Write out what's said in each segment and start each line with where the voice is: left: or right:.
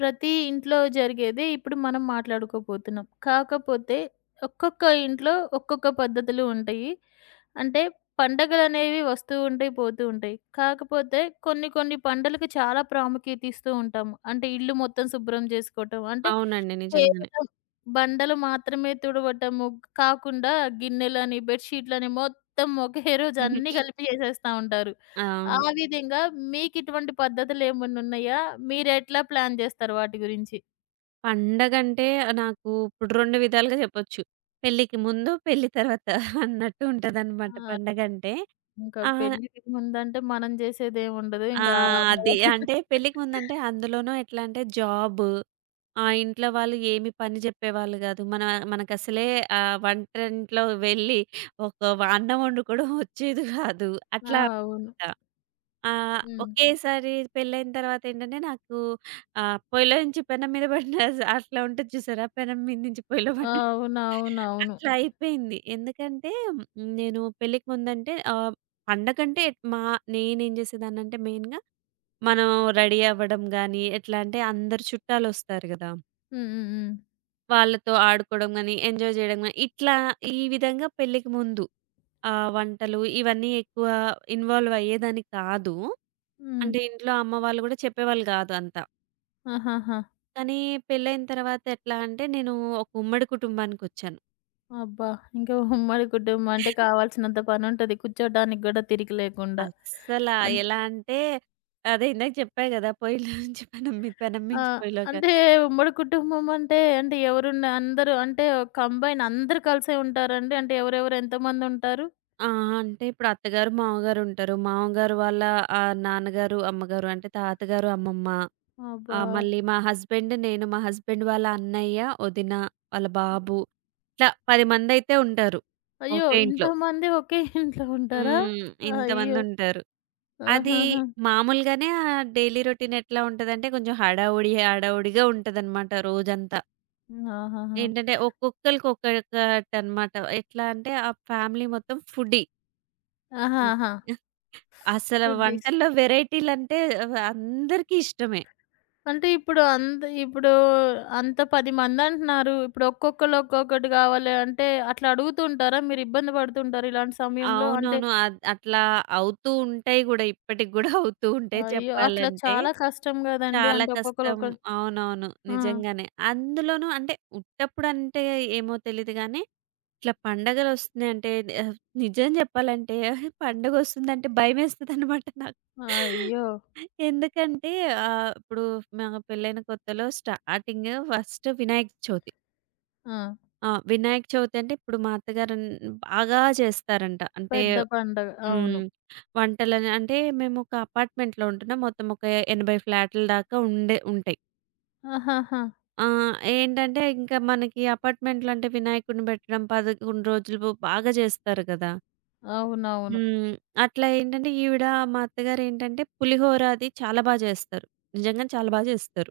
left: ప్రతి ఇంట్లో జరిగేదే ఇప్పుడు మనం మాట్లాడుకోబోతున్నాం. కాకపోతే ఒక్కొక్క ఇంట్లో ఒక్కొక్క పద్ధతులు ఉంటాయి. అంటే పండగలనేవి వస్తూ ఉంటాయి, పోతూ ఉంటాయి. కాకపోతే కొన్ని కొన్ని పండగలకి చాలా ప్రాముఖ్యత ఇస్తూ ఉంటాము. అంటే ఇల్లు మొత్తం శుభ్రం చేసుకోవటం అంటే
right: అవునండి. నిజంగానే.
left: కేవలం బండలు మాత్రమే తుడవటము కాకుండా గిన్నెలని, బెడ్‌షీట్లని మొత్తం ఒకే రోజు
right: హుహు.
left: అన్నీ కలిపి చేసేస్తా ఉంటారు. ఆ
right: అవును.
left: విధంగా మీకిటువంటి పద్ధతులేమన్నున్నాయా? మీరెట్లా ప్లాన్ జేస్తారు వాటి గురించి?
right: పండగంటే నాకు ఇప్పుడు 2 విధాలుగా చెప్పొచ్చు. పెళ్ళికి ముందు, పెళ్లి తర్వాత అన్నట్టు ఉంటదనమాట
left: ఆ!
right: పండగంటే.
left: ఇంకా
right: ఆహ్,
left: పెళ్ళికి ముందంటే మనం జేసేదేముండదు.
right: ఆ!
left: ఇంకా
right: అది.
left: అమ్మవారు.
right: అంటే పెళ్ళికి ముందంటే అందులోనూ ఎట్లా అంటే జాబు, ఆ ఇంట్లో వాళ్ళు ఏమి పని చెప్పేవాళ్ళు గాదు. మనకసలే వంటింట్లో వెళ్ళి ఒక వ అన్నం వండుకోవడం వచ్చేది గాదు.
left: ఆ!
right: అట్లా
left: అవును.
right: అనుకుంటా. ఆ!
left: హ్మ్.
right: ఒకేసారి పెళ్ళైన తర్వాతేంటంటే నాకు పొయ్యిలోంచి పెనం మీద పడిన అట్లా ఉంటది చూసారా? పెనం మీద నుంచి పొయ్యిలో పడిన
left: అవునవునవును.
right: అట్లా అయిపోయింది. ఎందుకంటే నేను పెళ్ళికి ముందంటే పండగంటే మా నేనేం చేసేదాన్నంటే మెయిన్‌గా మనం రెడీ అవ్వడం గానీ, ఎట్లా అంటే అందరు చుట్టాలొస్తారు గదా!
left: హ్మ్. హ్మ్. హ్మ్.
right: వాళ్ళతో ఆడుకోవడం గాని, ఎంజాయ్ చేయడం గాని, ఇట్లా ఈ విధంగా పెళ్ళికి ముందు వంటలు ఇవన్నీ ఎక్కువ ఇన్వాల్వ్ అయ్యేదాన్ని కాదు.
left: హ్మ్.
right: అంటే ఇంట్లో అమ్మ వాళ్ళు కూడా చెప్పేవాళ్ళు కాదు అంతా.
left: ఆహాహా!
right: కానీ పెళ్ళైన తర్వాత ఎట్లా అంటే నేను ఒక ఉమ్మడి కుటుంబానికొచ్చాను.
left: అబ్బా! ఇంకా ఉమ్మడి కుటుంబం అంటే కావాల్సినంత పనుంటది, కూర్చోడానికి గూడా తిరిగి లేకుండా.
right: అస్సల
left: అంట్
right: ఎలా అంటే అదే ఇందాక చెప్పా కదా! పొయ్యిలో నుంచి పెనం
left: ఆ!
right: నుంచి పొయ్యిలోకి
left: అంటే ఉమ్మడి కుటుంబం అంటే, అంటే ఎవరున్న అందరూ అంటే కంబైన్, అందరూ కలిసే ఉంటారండి? అంటే ఎవరెవరు ఎంతమందుంటారు?
right: ఆ! అంటే ఇప్పుడు అత్తగారు, మామగారు ఉంటారు. మామగారు వాళ్ళ నాన్నగారు, అమ్మగారు అంటే తాతగారు, అమ్మమ్మ. ఆ!
left: అబ్బా!
right: మళ్ళీ మా హస్బెండ్, నేను, మా హస్బెండ్ వాళ్ళ అన్నయ్య, వదిన, వాళ్ళ బాబు ఇట్లా 10 మందైతే ఉంటారు.
left: అయ్యో!
right: ఒకే ఇంట్లో.
left: ఇంతమంది ఒకే ఇంట్లో ఉంటారా?
right: హ్మ్.
left: అయ్యో!
right: ఇంతమందుంటారు. అది
left: ఆహాహా!
right: మామూలుగానే ఆ డైలీ రొటీన్ ఎట్లా ఉంటదంటే కొంచెం హడావుడి, హడావుడిగా ఉంటదనమాట రోజంతా.
left: ఆహాహా!
right: ఏంటంటే ఒక్కొక్కళ్ళకి ఒక్కొక్కటనమాట. ఎట్లా అంటే ఆ ఫ్యామిలీ మొత్తం ఫుడ్డీ. హ్మ్.
left: ఆహాహా!
right: అసలు
left: ఫుడ్డీస్.
right: వంటల్లో వెరైటీలంటే అందరికీ ఇష్టమే.
left: అంటే ఇప్పుడు అంత 10 మందంటున్నారు. ఇప్పుడు ఒక్కొక్కళ్ళు ఒక్కొక్కటి కావాలి అంటే అట్లా అడుగుతుంటారా? మీరు ఇబ్బంది పడుతుంటారా ఇలాంటి సమయంలో? అంటే
right: అవునవును. అట్లా అవుతూ ఉంటాయి గూడా. ఇప్పటికి గూడా అవుతూ ఉంటాయి
left: అయ్యో! అట్లా
right: చెప్పాలంటే.
left: చాలా కష్టం గదండీ.
right: చాలా
left: అంటే ఒక్కొక్కళ్ళు
right: కష్టం.
left: ఒక్క
right: అవునవును.
left: ఆ!
right: నిజంగానే. అందులోనూ అంటే ఉట్టప్పుడంటే ఏమో తెలీదు గానీ, ఇట్లా పండగలొస్తున్నాయంటే ఆహ్, నిజం జెప్పాలంటే పండగొస్తుందంటే భయమేస్తదనమాట నాకు.
left: అయ్యో!
right: ఎందుకంటే ఇప్పుడు మా పెళ్ళైన కొత్తలో స్టార్టింగ్ ఫస్ట్ వినాయక చవితి.
left: ఆ!
right: ఆ! వినాయక చవితి అంటే ఇప్పుడు మా అత్తగారు బాగా చేస్తారంట. అంటే
left: పెద్ద పండగ.
right: హ్మ్.
left: అవును.
right: వంటలని అంటే మేమొక అపార్ట్‌మెంట్‌లో ఉంటున్నాం. మొత్తం ఒక 80 ఫ్లాట్‌ల దాకా ఉండే ఉంటాయి.
left: ఆహాహా!
right: ఏంటంటే ఇంకా మనకి అపార్ట్‌మెంట్‌లో అంటే వినాయకుడిని పెట్టడం 11 రోజులు బాగా చేస్తారు కదా!
left: అవునవును.
right: హ్మ్. అట్లా ఏంటంటే మా అత్తగారేంటంటే పులిహోర అది చాలా బా చేస్తారు. నిజంగానే చాలా బా చేస్తారు.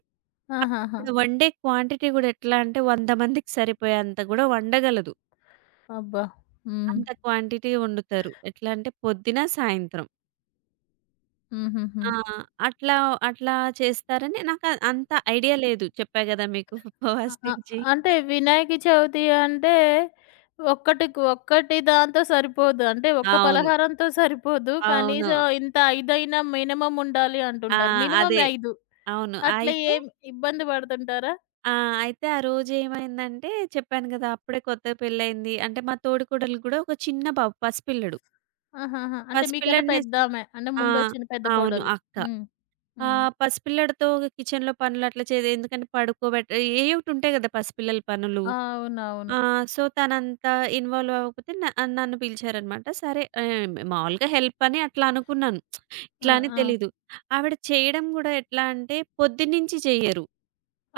left: ఆహాహా!
right: అక్కడ వండే క్వాంటిటీ గూడా ఎట్లా అంటే 100 మందికి సరిపోయేంత గూడా వండగలదు.
left: అబ్బా! హ్మ్.
right: అంత క్వాంటిటీ వండుతారు. ఎట్లా అంటే పొద్దున, సాయంత్రం.
left: హుహుహు.
right: ఆ! అట్లా, అట్లా చేస్తారని నాకు అంత ఐడియా లేదు. చెప్పా గదా! మీకు
left: అ
right: ఫస్ట్
left: అ
right: నుంచి.
left: అంటే వినాయక చవితి అంటే ఒక్కటికి ఒక్కటి దాంతో సరిపోదు. అంటే ఒక్క
right: అవును.
left: పలహారంతో సరిపోదు.
right: అవును.
left: కనీసం ఇంత 5 అయినా మినిమమ్ ఉండాలి
right: ఆ!
left: అంటుంటారు. మినిమమ్
right: అదే.
left: 5.
right: అవును.
left: అట్లా
right: అయితే
left: ఏం ఇబ్బంది పడుతుంటారా?
right: ఆ! అయితే ఆ రోజేమైందంటే చెప్పాను గదా! అప్పుడే కొత్తగా పెళ్లయింది. అంటే మా తోడికోడలికి గూడా ఒక చిన్న బాబు పసిపిల్లడు.
left: ఆహాహా! అంటే మీకన్నా
right: పసిపిల్లడిని స
left: పెద్దామె. అంటే
right: ఆ!
left: ముందొచ్చిన పెద్ద
right: అవును.
left: కోడలు.
right: అక్క.
left: హ్మ్.
right: ఆ
left: హ్మ్.
right: పసిపిల్లడితో కిచెన్‌లో పనులు అట్లా చేది ఎందుకంటే ఏ ఒకటి ఉంటాయి గదా! పసిపిల్లల పనులు. ఆ!
left: అవునవును.
right: సో, ఇన్వాల్వ్ అవ్వకపోతే నన్ను పిలిచారనమాట. సరే మామూలుగా హెల్ప్ అని అట్లా అనుకున్నాను.
left: ఆ!
right: ఇట్లా అని
left: ఆ!
right: తెలీదు. ఆవిడ చేయడం గూడా ఎట్లా అంటే పొద్దున్నుంచి చెయ్యరు.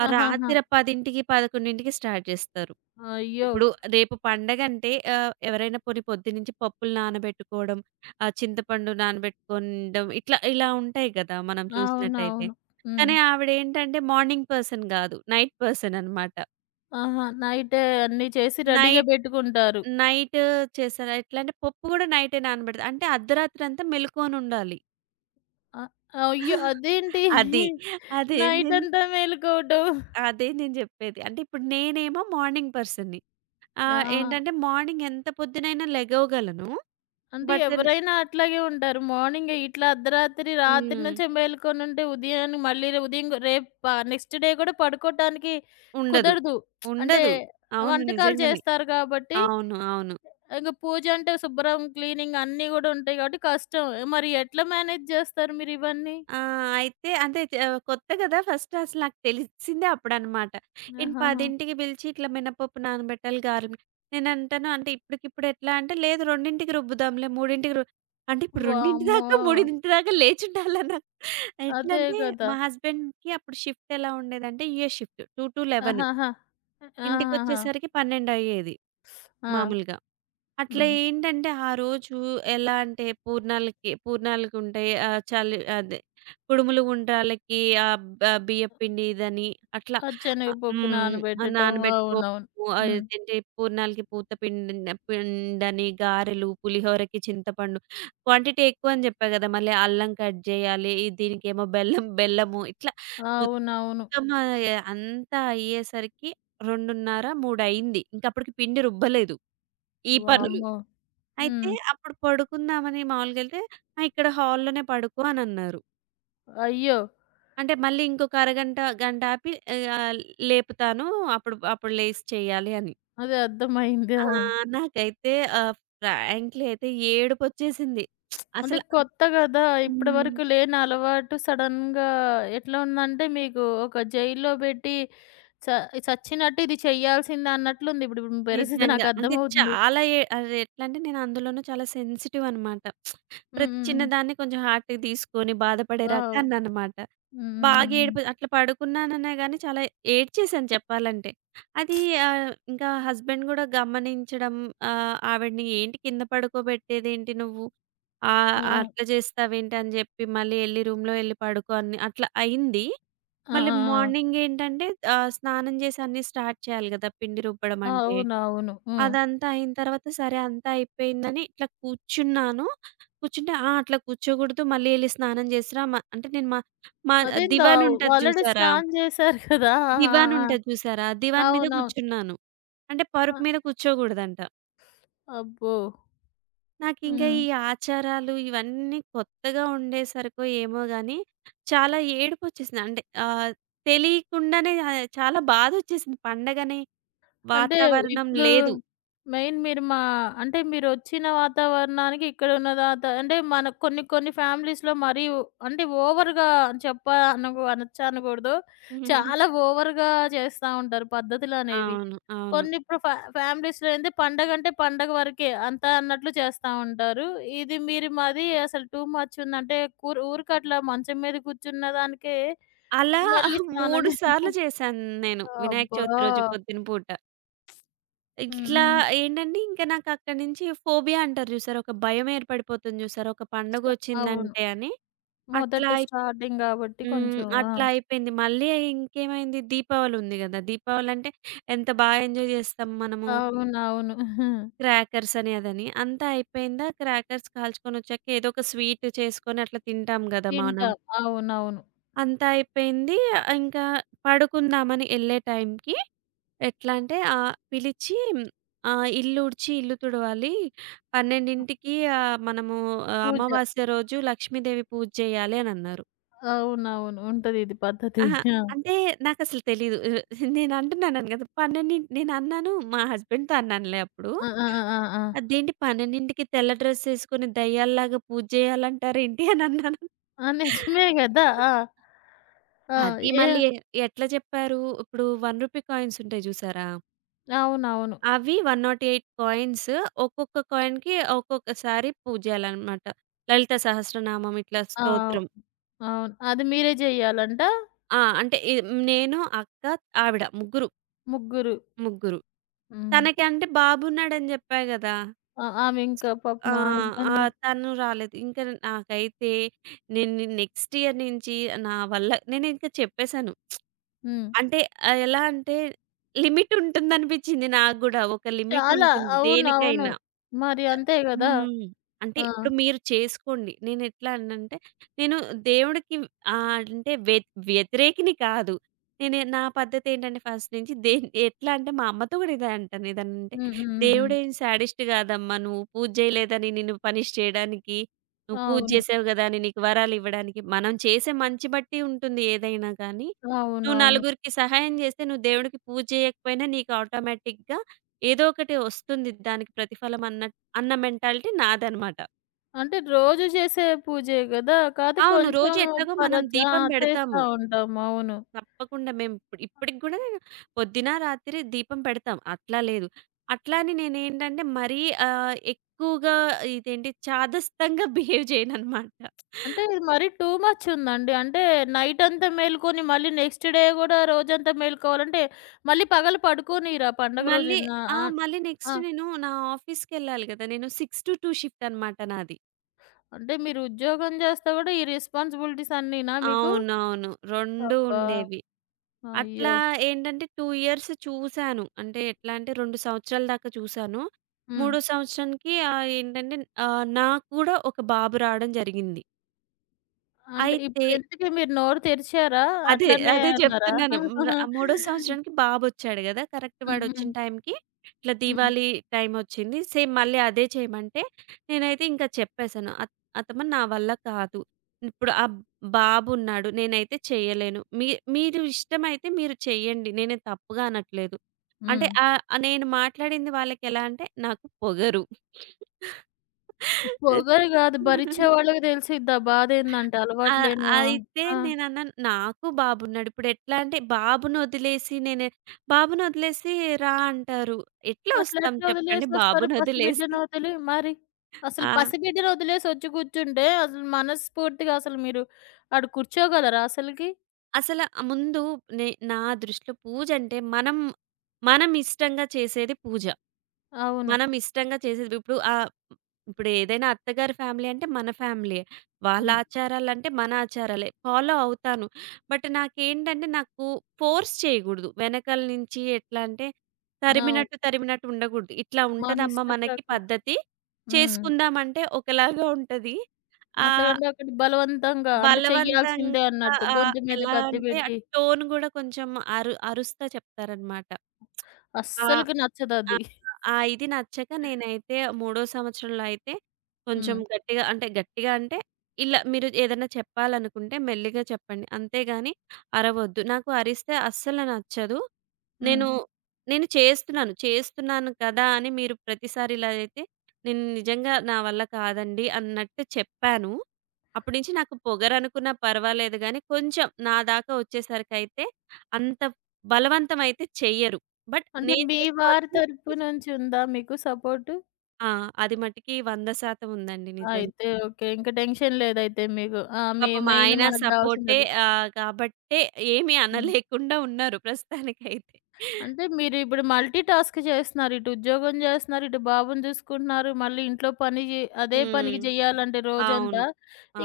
right: ఆ
left: ఆహాహా!
right: రాత్రి 10:00, 11:00కి స్టార్ట్ జేస్తారు.
left: అయ్యో!
right: ఇప్పుడు రేపు పండగంటే ఎవరైనా పోనీ పొద్దున్నుంచి పప్పులు నానబెట్టుకోవడం, చింతపండు నానబెట్టుకోనడం ఇలా ఉంటాయి గదా! మనం చూసినట్టయితే.
left: అవునవును. హ్మ్.
right: కానీ ఆవిడేంటంటే మార్నింగ్ పర్సన్ గాదు. నైట్ పర్సన్ అనమాట.
left: ఆహా! నైటే అన్నీ చేసి
right: నై
left: రెడీగా పెట్టుకుంటారు.
right: నైట్ చేశారా? ఎట్లా అంటే పప్పు గూడా నైటే నానబెడతా. అంటే అర్ధరాత్రంతా మెలుకువనుండాలి.
left: అ అయ్యో! అదేంటి?
right: అది. అదే నేను
left: నైటంతా మేలుకోవటం.
right: అదే నేను జెప్పేది. అంటే ఇప్పుడు నేనేమో మార్నింగ్ పర్సన్‌ని.
left: ఆ!
right: ఏంటంటే మార్నింగ్ ఎంత పొద్దునైనా లెగవగలను.
left: అంటే
right: బట్
left: ఎవరైనా అట్లాగే ఉంటారు. మార్నింగ్ ఇట్లా అర్ధరాత్రి, రాత్రి
right: హ్మ్.
left: నుంచే మేలుకొనుంటే ఉదయాన్ని మళ్ళీ రే ఉదయం గ రేపు ప నెక్స్ట్ డే కూడా పడుకోటానికి
right: ఉండదు.
left: కుదరదు. అంటే
right: ఉండదు. అవును.
left: వంటకాలు
right: నిజంగానే.
left: చేస్తారు కాబట్టి,
right: అవును.
left: ఇంక పూజ అంటే శుభ్రం, క్లీనింగ్ అన్నీ గూడా ఉంటాయి కాబట్టి కష్టం. మరి ఎట్లా మేనేజ్ జేస్తారు మీరివన్నీ?
right: ఆ! అయితే అంటే కొత్త గదా! ఫస్ట్ అసలు నాకు తెలిసిందే అప్పుడనమాట. నేను
left: ఆహాహా!
right: 10కి పిలిచి ఇట్లా మినపప్పు నానబెట్టాలి గారెలు నేనంటాను అంటే ఇప్పటికిప్పుడు ఎట్లా అంటే లేదు 2కి రుబ్బుదాంలే 3కి రు అంటే ఇప్పుడు 2
left: వామ్మో!
right: దాకా 3 దాకా లేచుండాలా నాకు.
left: అదే
right: ఎట్లంటే
left: కదా!
right: మా హస్బెండ్‌కి అప్పుడు షిఫ్ట్ ఎలా ఉండేదంటే యూఎస్ షిఫ్ట్ 2-11.
left: ఆహాహా! ఆహాహా!
right: ఇంటికొచ్చేసరికి 12 అయ్యేది
left: ఆ!
right: మామూలుగా. అట్లా
left: హ్మ్.
right: ఏంటంటే, ఆ రోజు ఎలా అంటే పూర్ణాలకి పూర్ణాలకుంటాయి. చలి అదే కుడుములు, ఉండ్రాళ్ళకి ఆహ్, బ బియ్యప్పిండి ఇదని అట్లా ఆహ్,
left: పచ్చెనగపప్పు
right: హ్మ్. ఆహ్,
left: నానబెట్టటం.
right: నానబెట్టుకో
left: అవునవును.
right: ఆహ్,
left: హ్మ్.
right: ఏంటంటే పూర్ణాలకి పూత పిండిన పిండని, గారెలు, పులిహోరకి చింతపండు. క్వాంటిటీ ఎక్కువని చెప్పా గదా! మళ్ళీ అల్లం కట్ జేయాలి. ఈ దీనికేమో బెల్లము ఇట్లా
left: అవునవును.
right: మొత్తం అంతా అయ్యేసరికి 2:30, 3 అయింది. ఇంకప్పటికి పిండి రుబ్బలేదు. ఈ పనులు.
left: వామ్మో!
right: అయితే
left: హ్మ్.
right: అప్పుడు పడుకుందామని మామూలుగెళ్తే, "ఆ! ఇక్కడ హాల్‌లోనే పడుకో" అనన్నారు.
left: అయ్యో!
right: అంటే మళ్ళీ ఇంకొక అరగంట, గంట ఆపి ఆహ్, లేపుతాను అప్పుడు అప్పుడు లేసి చేయాలి అని.
left: అదే అర్థమైంది.
right: ఆ!
left: ఆ!
right: నాకైతే ఆహ్, ఫ్రాంక్‌లీ అయితే ఏడుపొచ్చేసింది.
left: అంటే
right: అసల
left: కొత్త గదా!
right: హ్మ్.
left: ఇప్పటివరకు లేని అలవాటు సడెన్‌గా ఎట్లా ఉందంటే మీకు ఒక జైల్లో బెట్టి చ చచ్చినట్టు ఇది చేయాల్సిందే అన్నట్లుంది. ఇప్పుడు మీ పరిస్థితి
right: నిజంగా. అంటే
left: నాకర్థమవుతుంది.
right: చాలా ఎ అది ఎట్లంటే నేను అందులోనూ చాలా సెన్సిటివ్ అనమాట.
left: హ్మ్.
right: ప్రతి
left: హ్మ్. హ్మ్.
right: చిన్నదాన్ని కొంచెం హార్ట్‌కి తీసుకొని బాధపడే
left: అవ్
right: రకాన్ననమాట. బాగా
left: హ్మ్.
right: ఏడిపి అట్లా పడుకున్నాననే గాని చాలా ఏడ్చేశాను చెప్పాలంటే. అది ఇంకా హస్బెండ్ గూడా గమనించడం ఆవిడని "ఏంటి కింద పడుకోబెట్టేదేంటి నువ్వు?
left: ఆ!
right: అట్లా చేస్తావేంటి?" అని జెప్పి మళ్ళీ ఎళ్లి పడుకో అని అట్లా అయింది.
left: ఆ!
right: మళ్ళీ
left: ఆ!
right: మార్నింగ్ ఏంటంటే స్నానం చేసి అన్నీ స్టార్ట్ చేయాలి గదా! పిండి రుబ్బడం
left: ఆ!
right: అంటే.
left: అవునవును. హ్మ్.
right: అదంతా అయిన తర్వాత సరే అంతా అయిపోయిందని ఇట్లా కూర్చున్నాను. కూర్చుంటే ఆ! అట్లా కూర్చోకూడదు మళ్ళీ ఎళ్లి స్నానం చేసిరా మ అంటే నేను మా మా
left: అదేందో
right: దివాన్ ఉంటది
left: ఆల్రెడీ
right: చూసారా?
left: స్నానం జేశారు కదా! ఆ!
right: దివాన్
left: ఆ!
right: ఉంటది
left: ఆ!
right: చూసారా? దివాన్ మీద
left: అవునవును.
right: కూర్చున్నాను. అంటే
left: అ!
right: పరుపు మీద కూర్చోకూడదంట.
left: అబ్బో!
right: నాకింకా
left: హ్మ్.
right: ఈ ఆచారాలు ఇవన్నీ కొత్తగా ఉండేసరికో ఏమో గాని చాలా ఏడుపొచ్చేసింది. అంటే తెలియకుండానే చాలా బాధొచ్చేసింది. పండగనే
left: అంటే
right: వాతావరణం
left: ఇప్పుడు
right: లేదు.
left: మెయిన్ మీరు మా అంటే మీరొచ్చిన వాతావరణానికి ఇక్కడున్న వాత, అంటే మన కొన్ని కొన్ని ఫ్యామిలీస్‌లో మరీ అంటే ఓవర్‌గా చెప్ప అనకు అనొచ్చా అనకూడదు. చాలా ఓవర్‌గా చేస్తా ఉంటారు పద్ధతులనేవి.
right: అవును.
left: కొన్ని ఇప్పుడు ఫ్యా ఫ్యామిలీస్‌లో ఏంది పండగంటే పండగ వరకే అంతా అన్నట్లు చేస్తా ఉంటారు. ఇది మీరు మాది అసలు టూ మచ్ ఉందంటే ఊరికట్లా మంచం మీద కూర్చున్న దానికే
right: అలా
left: మళ్ళీ స్నానం
right: 3 సార్లు
left: చే
right: చేశాను నేను. వినాయక చవితి
left: అబ్బా!
right: రోజు పొద్దున పూట.
left: హ్మ్.
right: ఇట్లా
left: హ్మ్.
right: ఏంటంటే ఇంక నాకక్కడి నుంచి ఫోబియా అంటారు చూసారా? ఒక భయం ఏర్పడిపోతుంది చూసారా? ఒక
left: స్ట అవును.
right: పండగొచ్చిందంటే అని.
left: మొదట
right: అట్లా అయి
left: స్టార్టింగ్ గాబట్టి
right: హ్మ్.
left: కొంచెం. ఆ!
right: అట్లా అయిపోయింది. మళ్ళీ ఇంకేమైంది దీపావళి ఉంది గదా! దీపావళంటే ఎంత బా ఎంజాయ్ చేస్తాం మనము.
left: అవునవును.
right: క్రాకర్స్ అని అదని. అంతా అయిపోయిందా క్రాకర్స్ కాల్చుకొనొచ్చాక ఏదో ఒక స్వీట్ చేసుకొని అట్లా తింటాం గదా! మనం.
left: తింటాం. అవునవును.
right: అంతా అయిపోయింది. ఇంకా పడుకుందామని ఎళ్ళే టైంకి ఎట్లా అంటే పిలిచి "ఇల్లు ఊడ్చి, ఇల్లు తుడవాలి. 12కి మనము
left: పూజ.
right: అమావాస్య రోజు లక్ష్మీదేవి పూజ చేయాలి" అనన్నారు.
left: అవునవును. ఉంటది ఇది పద్ధతి.
right: అహా!
left: ఆ!
right: అంటే నాకసలు తెలీదు. నేను అంటున్నాను కదా! 12 నేను అన్నాను మా హస్బెండ్‌తో అన్నానులే అప్పుడు.
left: ఆ! ఆ! ఆ! ఆ!
right: "అదేంటి 12కి తెల్ల డ్రెస్ ఏసుకొని దయ్యాల్లాగా పూజ చేయాలంటారేంటి" అని అన్నాను.
left: ఆ! నిజమే గదా! ఆ! ఆ!
right: అది
left: ఏ
right: మళ్ళీ ఎట్లా చెప్పారు? ఇప్పుడు రూ. 1 కాయిన్స్ ఉంటాయి చూసారా?
left: అవునవును.
right: అవి 108 కాయిన్స్ ఒక్కొక్క కాయిన్‌కి ఒక్కొక్కసారి పూజ చేయాలనమాట. లలిత సహస్రనామం ఇట్లా
left: ఆ!
right: స్తోత్రం.
left: అవును. అవును. అది మీరే జెయ్యాలంట?
right: ఆ! అంటే నేను, అక్క, ఆవిడ ముగ్గురు.
left: ముగ్గురు.
right: ముగ్గురు.
left: హ్మ్.
right: తనకి అంటే బాబున్నాడని చెప్పా గదా!
left: ఆ! ఆమె ఇంకా
right: ఆ!
left: పాపం ఆ
right: ఆ!
left: ఇబ్బంది.
right: తను రాలేదు. ఇంకా నాకైతే నేను నెక్స్ట్ ఇయర్ నుంచి నా వల్ల నేనింకా చెప్పేసాను.
left: హ్మ్.
right: అంటే ఎలా అంటే లిమిట్ ఉంటుందనిపించింది నాకు గూడా. ఒక లిమిట్
left: చాలా.
right: ఉంటుంది
left: అవునవును.
right: దేనికైనా.
left: మరి అంతే గదా!
right: హ్మ్. అంటే
left: ఆ!
right: ఇప్పుడు మీరు చేసుకోండి. నేనెట్లా అనంటే నేను దేవుడికి అంటే వ్యతిరేకిని కాదు. నేను నా పద్ధతేంటంటే ఫస్ట్ నుంచి దేన్ ఎట్లా అంటే మా అమ్మతో గూడా ఇదే అంటాను. ఏదనంటే
left: హ్మ్. హ్మ్. హ్మ్. హ్మ్.
right: "దేవుడేం శాడిస్ట్ గాదమ్మా. నువ్వు పూజ చేయలేదని నిన్ను పనిష్ చేయడానికి. నువ్వు పూజ
left: అవును.
right: చేసావు గదా అని నీకు వరాలివ్వడానికి." మనం చేసే మంచి బట్టి ఉంటుంది ఏదైనా కానీ నువ్వు
left: అవునవును.
right: నలుగురికి సహాయం చేస్తే, నువ్వు దేవుడికి పూజ చేయకపోయినా నీకు ఆటోమేటిక్‌గా ఏదో ఒకటి వస్తుంది దానికి ప్రతిఫలం అన్న మెంటాలిటీ నాదనమాట.
left: అంటే రోజు చేసే పూజే గదా! కాతే
right: అవును. రోజు
left: కొంచెం
right: ఎట్లాగో మనం
left: ఆ!
right: దీపం
left: చేస్తా
right: పెడతాము.
left: ఉంటాం. అవును.
right: తప్పకుండా మేము ఇప్పుడు ఇప్పటికి గూడా పొద్దున, రాత్రి దీపం పెడతాం. అట్లా లేదు. అట్లా అని నేనేంటంటే మరీ ఎక్కువగా ఇదేంటి చాదస్తంగా బిహేవ్ చేయననమాట.
left: అంటే ఇది మరీ టూ మచ్ ఉందండి. అంటే నైట్ అంతా మేలుకొని మళ్ళీ నెక్స్ట్ డే గూడా రోజంతా మేలుకోవాలంటే మళ్ళీ పగలు పడుకోనియరా పండగ
right: మళ్ళీ
left: రోజున?
right: ఆ!
left: ఆహ్,
right: మళ్ళీ
left: ఆ!
right: నెక్స్ట్ నేను నా ఆఫీస్‌కెళ్ళాలి గదా! నేను 6-2 షిఫ్ట్ అనమాట నాది.
left: అంటే మీరు ఉద్యోగం చేస్తా గూడా ఈ రెస్పాన్సిబిలిటీస్ అన్నీనా మీకు?
right: అవునవును. 2
left: అబ్బా!
right: ఉండేవి. అట్లా
left: అయ్యో!
right: ఏంటంటే 2 ఇయర్స్ చూసాను. అంటే ఎట్లా అంటే 2 సంవత్సరాల దాకా చూసాను.
left: హ్మ్.
right: మూడో సంవత్సరానికి ఏంటంటే నాకు కూడా ఒక బాబు రావడం జరిగింది.
left: అంటే
right: అయితే
left: ఇప్పుడు ఇంతకి మీరు నోరు తెరిచారా?
right: అదే.
left: అట్లనే
right: అదే
left: అన్నారా?
right: చెప్తున్నాను. హ్మ్. మూడో సంవత్సరానికి బాబొచ్చాడు గదా! కరెక్ట్
left: హ్మ్.
right: వాడొచ్చిన
left: హ్మ్.
right: టైంకి ఇట్లా
left: హ్మ్.
right: దీవాళీ టైమొచ్చింది. సేమ్ మళ్ళీ అదే చేయమంటే, నేనైతే ఇంకా చెప్పేసాను. అత్తమ్మ నా వల్ల కాదు. ఇప్పుడు ఆ బాబున్నాడు. నేనైతే చేయలేను. మీరు ఇష్టమైతే మీరు చేయండి. నేనేం తప్పుగా అనట్లేదు. అంటే
left: హ్మ్.
right: ఆహ్, ఆహ్, నేను మాట్లాడింది వాళ్ళకెలా అంటే నాకు పొగరు.
left: పొగరు గాదు. భరించే వాళ్ళకి తెలిసిద్ది ఆ బాధేందంటే
right: ఆ!
left: అలవాటులేని
right: అయితే
left: ఆ!
right: నేనన్నాను, నాకు బాబున్నాడు. ఇప్పుడెట్లా అంటే బాబుని వదిలేసి నేను బాబుని వదిలేసి రా అంటారు. ఎట్లా
left: అట్లా
right: వస్తాం
left: ఎట్లా
right: చెప్పండి
left: వదిలేసొస్తారు
right: బాబుని వదిలేసి.
left: పసిబిడ్డను వదిలి మరి? అసలు
right: ఆ!
left: పసిబిడ్డను వదిలేసి వచ్చి కూర్చుంటే అసలు మనస్ఫూర్తిగా అసలు మీరు ఆడ కూర్చోగలరా అసలకి?
right: అసల ముందు నే నా దృష్టిలో పూజంటే మనం ఇష్టంగా చేసేది పూజ.
left: అవును.
right: మనం ఇష్టంగా చేసేది. ఇప్పుడు ఇప్పుడు ఏదైనా అత్తగారి ఫ్యామిలీ అంటే మన ఫ్యామిలీయే. వాళ్ళ
left: హ్మ్.
right: ఆచారాలంటే మన ఆచారాలే. ఫాలో అవుతాను. బట్ నాకేంటంటే నాకు ఫోర్స్ చేయగూడదు. వెనకాల నుంచి ఎట్లా అంటే
left: అవును.
right: తరిమినట్టు ఉండగూడదు. ఇట్లా
left: మన
right: ఉంటదమ్మా
left: ఇష్ట
right: మనకి
left: ప్రకా
right: పద్ధతి.
left: హ్మ్.
right: చేసుకుందామంటే ఒకలాగా ఉంటది. ఆహ్,
left: అట్లాగంటే ఒకటి బలవంతంగా అంటే చెయ్యాల్సిందే
right: బలవంతంగా
left: అన్నట్టు గొంతు మీద
right: ఎలా
left: కత్తి
right: అంటే ఆ
left: పెట్టి
right: టోన్ గూడా కొంచెం అరుస్తా చెప్తారనమాట. ఆ!
left: అస్సలకి
right: ఆ!
left: నచ్చదది.
right: ఆ ఇది నచ్చక నేనైతే మూడో సంవత్సరంలో అయితే కొంచెం
left: హ్మ్.
right: గట్టిగా అంటే గట్టిగా అంటే ఇలా మీరు ఏదైనా చెప్పాలనుకుంటే మెల్లిగా చెప్పండి. అంతేగాని అరవొద్దు. నాకు అరిస్తే అస్సలు నచ్చదు.
left: హ్మ్.
right: నేను హ్మ్. నేను చేస్తున్నాను. చేస్తున్నాను కదా! అని మీరు ప్రతిసారి ఇలా అయితే నేను నిజంగా నా వల్ల కాదండి అన్నట్టు చెప్పాను. అప్పటి నుంచి నాకు పొగరనుకున్నా పర్వాలేదు గానీ కొంచెం నా దాకా వచ్చేసరికయితే అంత బలవంతం అయితే చెయ్యరు. బట్
left: అంటే
right: నేను
left: మీ వారి
right: చేసుకోవాల్సింది
left: తరపు
right: చేసు
left: నుంచి ఉందా మీకు సపోర్టు?
right: ఆ! అది మటికి 100% ఉందండి నిజంగా.
left: అయితే ఓకే. ఇంక టెన్షన్ లేదైతే మీకు. ఆ! మీ
right: పాపం
left: మెయిన్
right: ఆయన
left: మనకు
right: సపోర్టే
left: గావాల్సిందదే.
right: కాబట్టే ఏమి
left: హ్మ్.
right: అనలేకుండా ఉన్నారు ప్రస్తుతానికైతే.
left: అంటే మీరిప్పుడు మల్టీ టాస్క్ చేస్తున్నారు. ఇటు ఉద్యోగం చేస్తున్నారు, ఇటు బాబుని చూసుకుంటున్నారు, మళ్ళీ ఇంట్లో పని జే అదే పనికి
right: హ్మ్.
left: జేయాలంటే
right: అవును.
left: రోజంతా.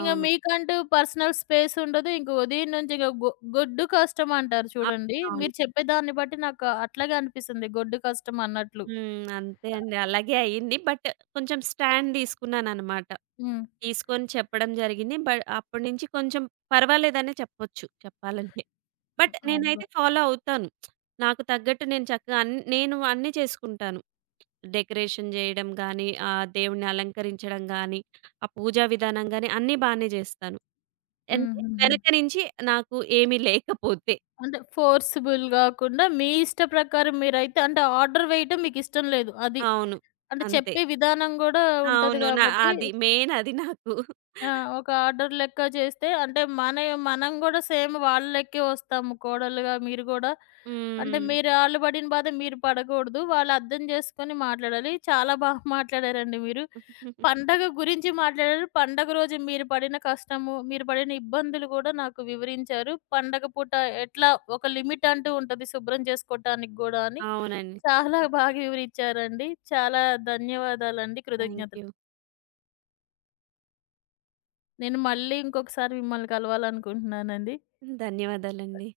left: ఇంగ మీకంటూ పర్సనల్ స్పేస్ ఉండదు. ఇంక ఉదయం నుంచి ఇగ గొడ్డు కష్టం అంటారు చూడండి.
right: అవునవును.
left: మీరు చెప్పే దాన్ని బట్టి నాకు అట్లాగే అనిపిస్తుంది, గొడ్డు కష్టం అన్నట్లు.
right: హ్మ్. అంతే అండి. అలాగే అయింది. బట్ కొంచెం స్టాండ్ తీసుకున్నాననమాట.
left: హ్మ్.
right: తీసుకొని చెప్పడం జరిగింది. బ అప్పటినుంచి కొంచెం పర్వాలేదనే చెప్పొచ్చు చెప్పాలంటే. బట్
left: అబ్బా!
right: నేనైతే ఫాలో అవుతాను. నాకు తగ్గట్టు నేను చక్కగా నేను అన్నీ చేసుకుంటాను. డెకరేషన్ జేయడం గానీ, దేవుడిని అలంకరించడం గానీ, ఆ పూజా విధానం గానీ అన్నీ బానే జేస్తాను. అంటే
left: హుహుహు.
right: వెనక నుంచి నాకు ఏమీ లేకపోతే.
left: అంటే ఫోర్సిబుల్ గాకుండా మీ ఇష్ట ప్రకారం మీరైతే అంటే ఆర్డర్ వేయటం మీకిష్టం లేదు. అది.
right: అవును.
left: అంటే
right: అంతే.
left: చెప్పే విధానం గూడా ఉంటది
right: అవును. నా
left: గాబట్టి
right: అది మెయిన్ అది నాకు.
left: ఆ! ఒక ఆర్డర్ లెక్క చేస్తే అంటే మన మనం గూడా సేమ్ వాళ్ళ లెక్కే వస్తాము కోడలుగా మీరు గూడా. అంటే
right: హ్మ్.
left: మీరు ఆళ్ళు పడిన బాధ మీరు పడకూడదు. వాళ్ళు అర్థం చేసుకొని మాట్లాడాలి. చాలా బాగా మాట్లాడారండి మీరు. పండగ గురించి మాట్లాడారు. పండగ రోజు మీరు పడిన కష్టము, మీరు పడిన ఇబ్బందులు గూడా నాకు వివరించారు. పండగ పూట ఎట్లా ఒక లిమిట్ అంటూ ఉంటది శుభ్రం చేసుకోవటానికి గూడా అని
right: అవునండి.
left: చాలా బాగా వివరించారండి. చాలా ధన్యవాదాలండి.
right: థాంక్
left: కృతజ్ఞతలు.
right: యూ.
left: నేను మళ్ళీ ఇంకొకసారి మిమ్మల్ని కలవాలనుకుంటున్నానండి.
right: ధన్యవాదాలండి.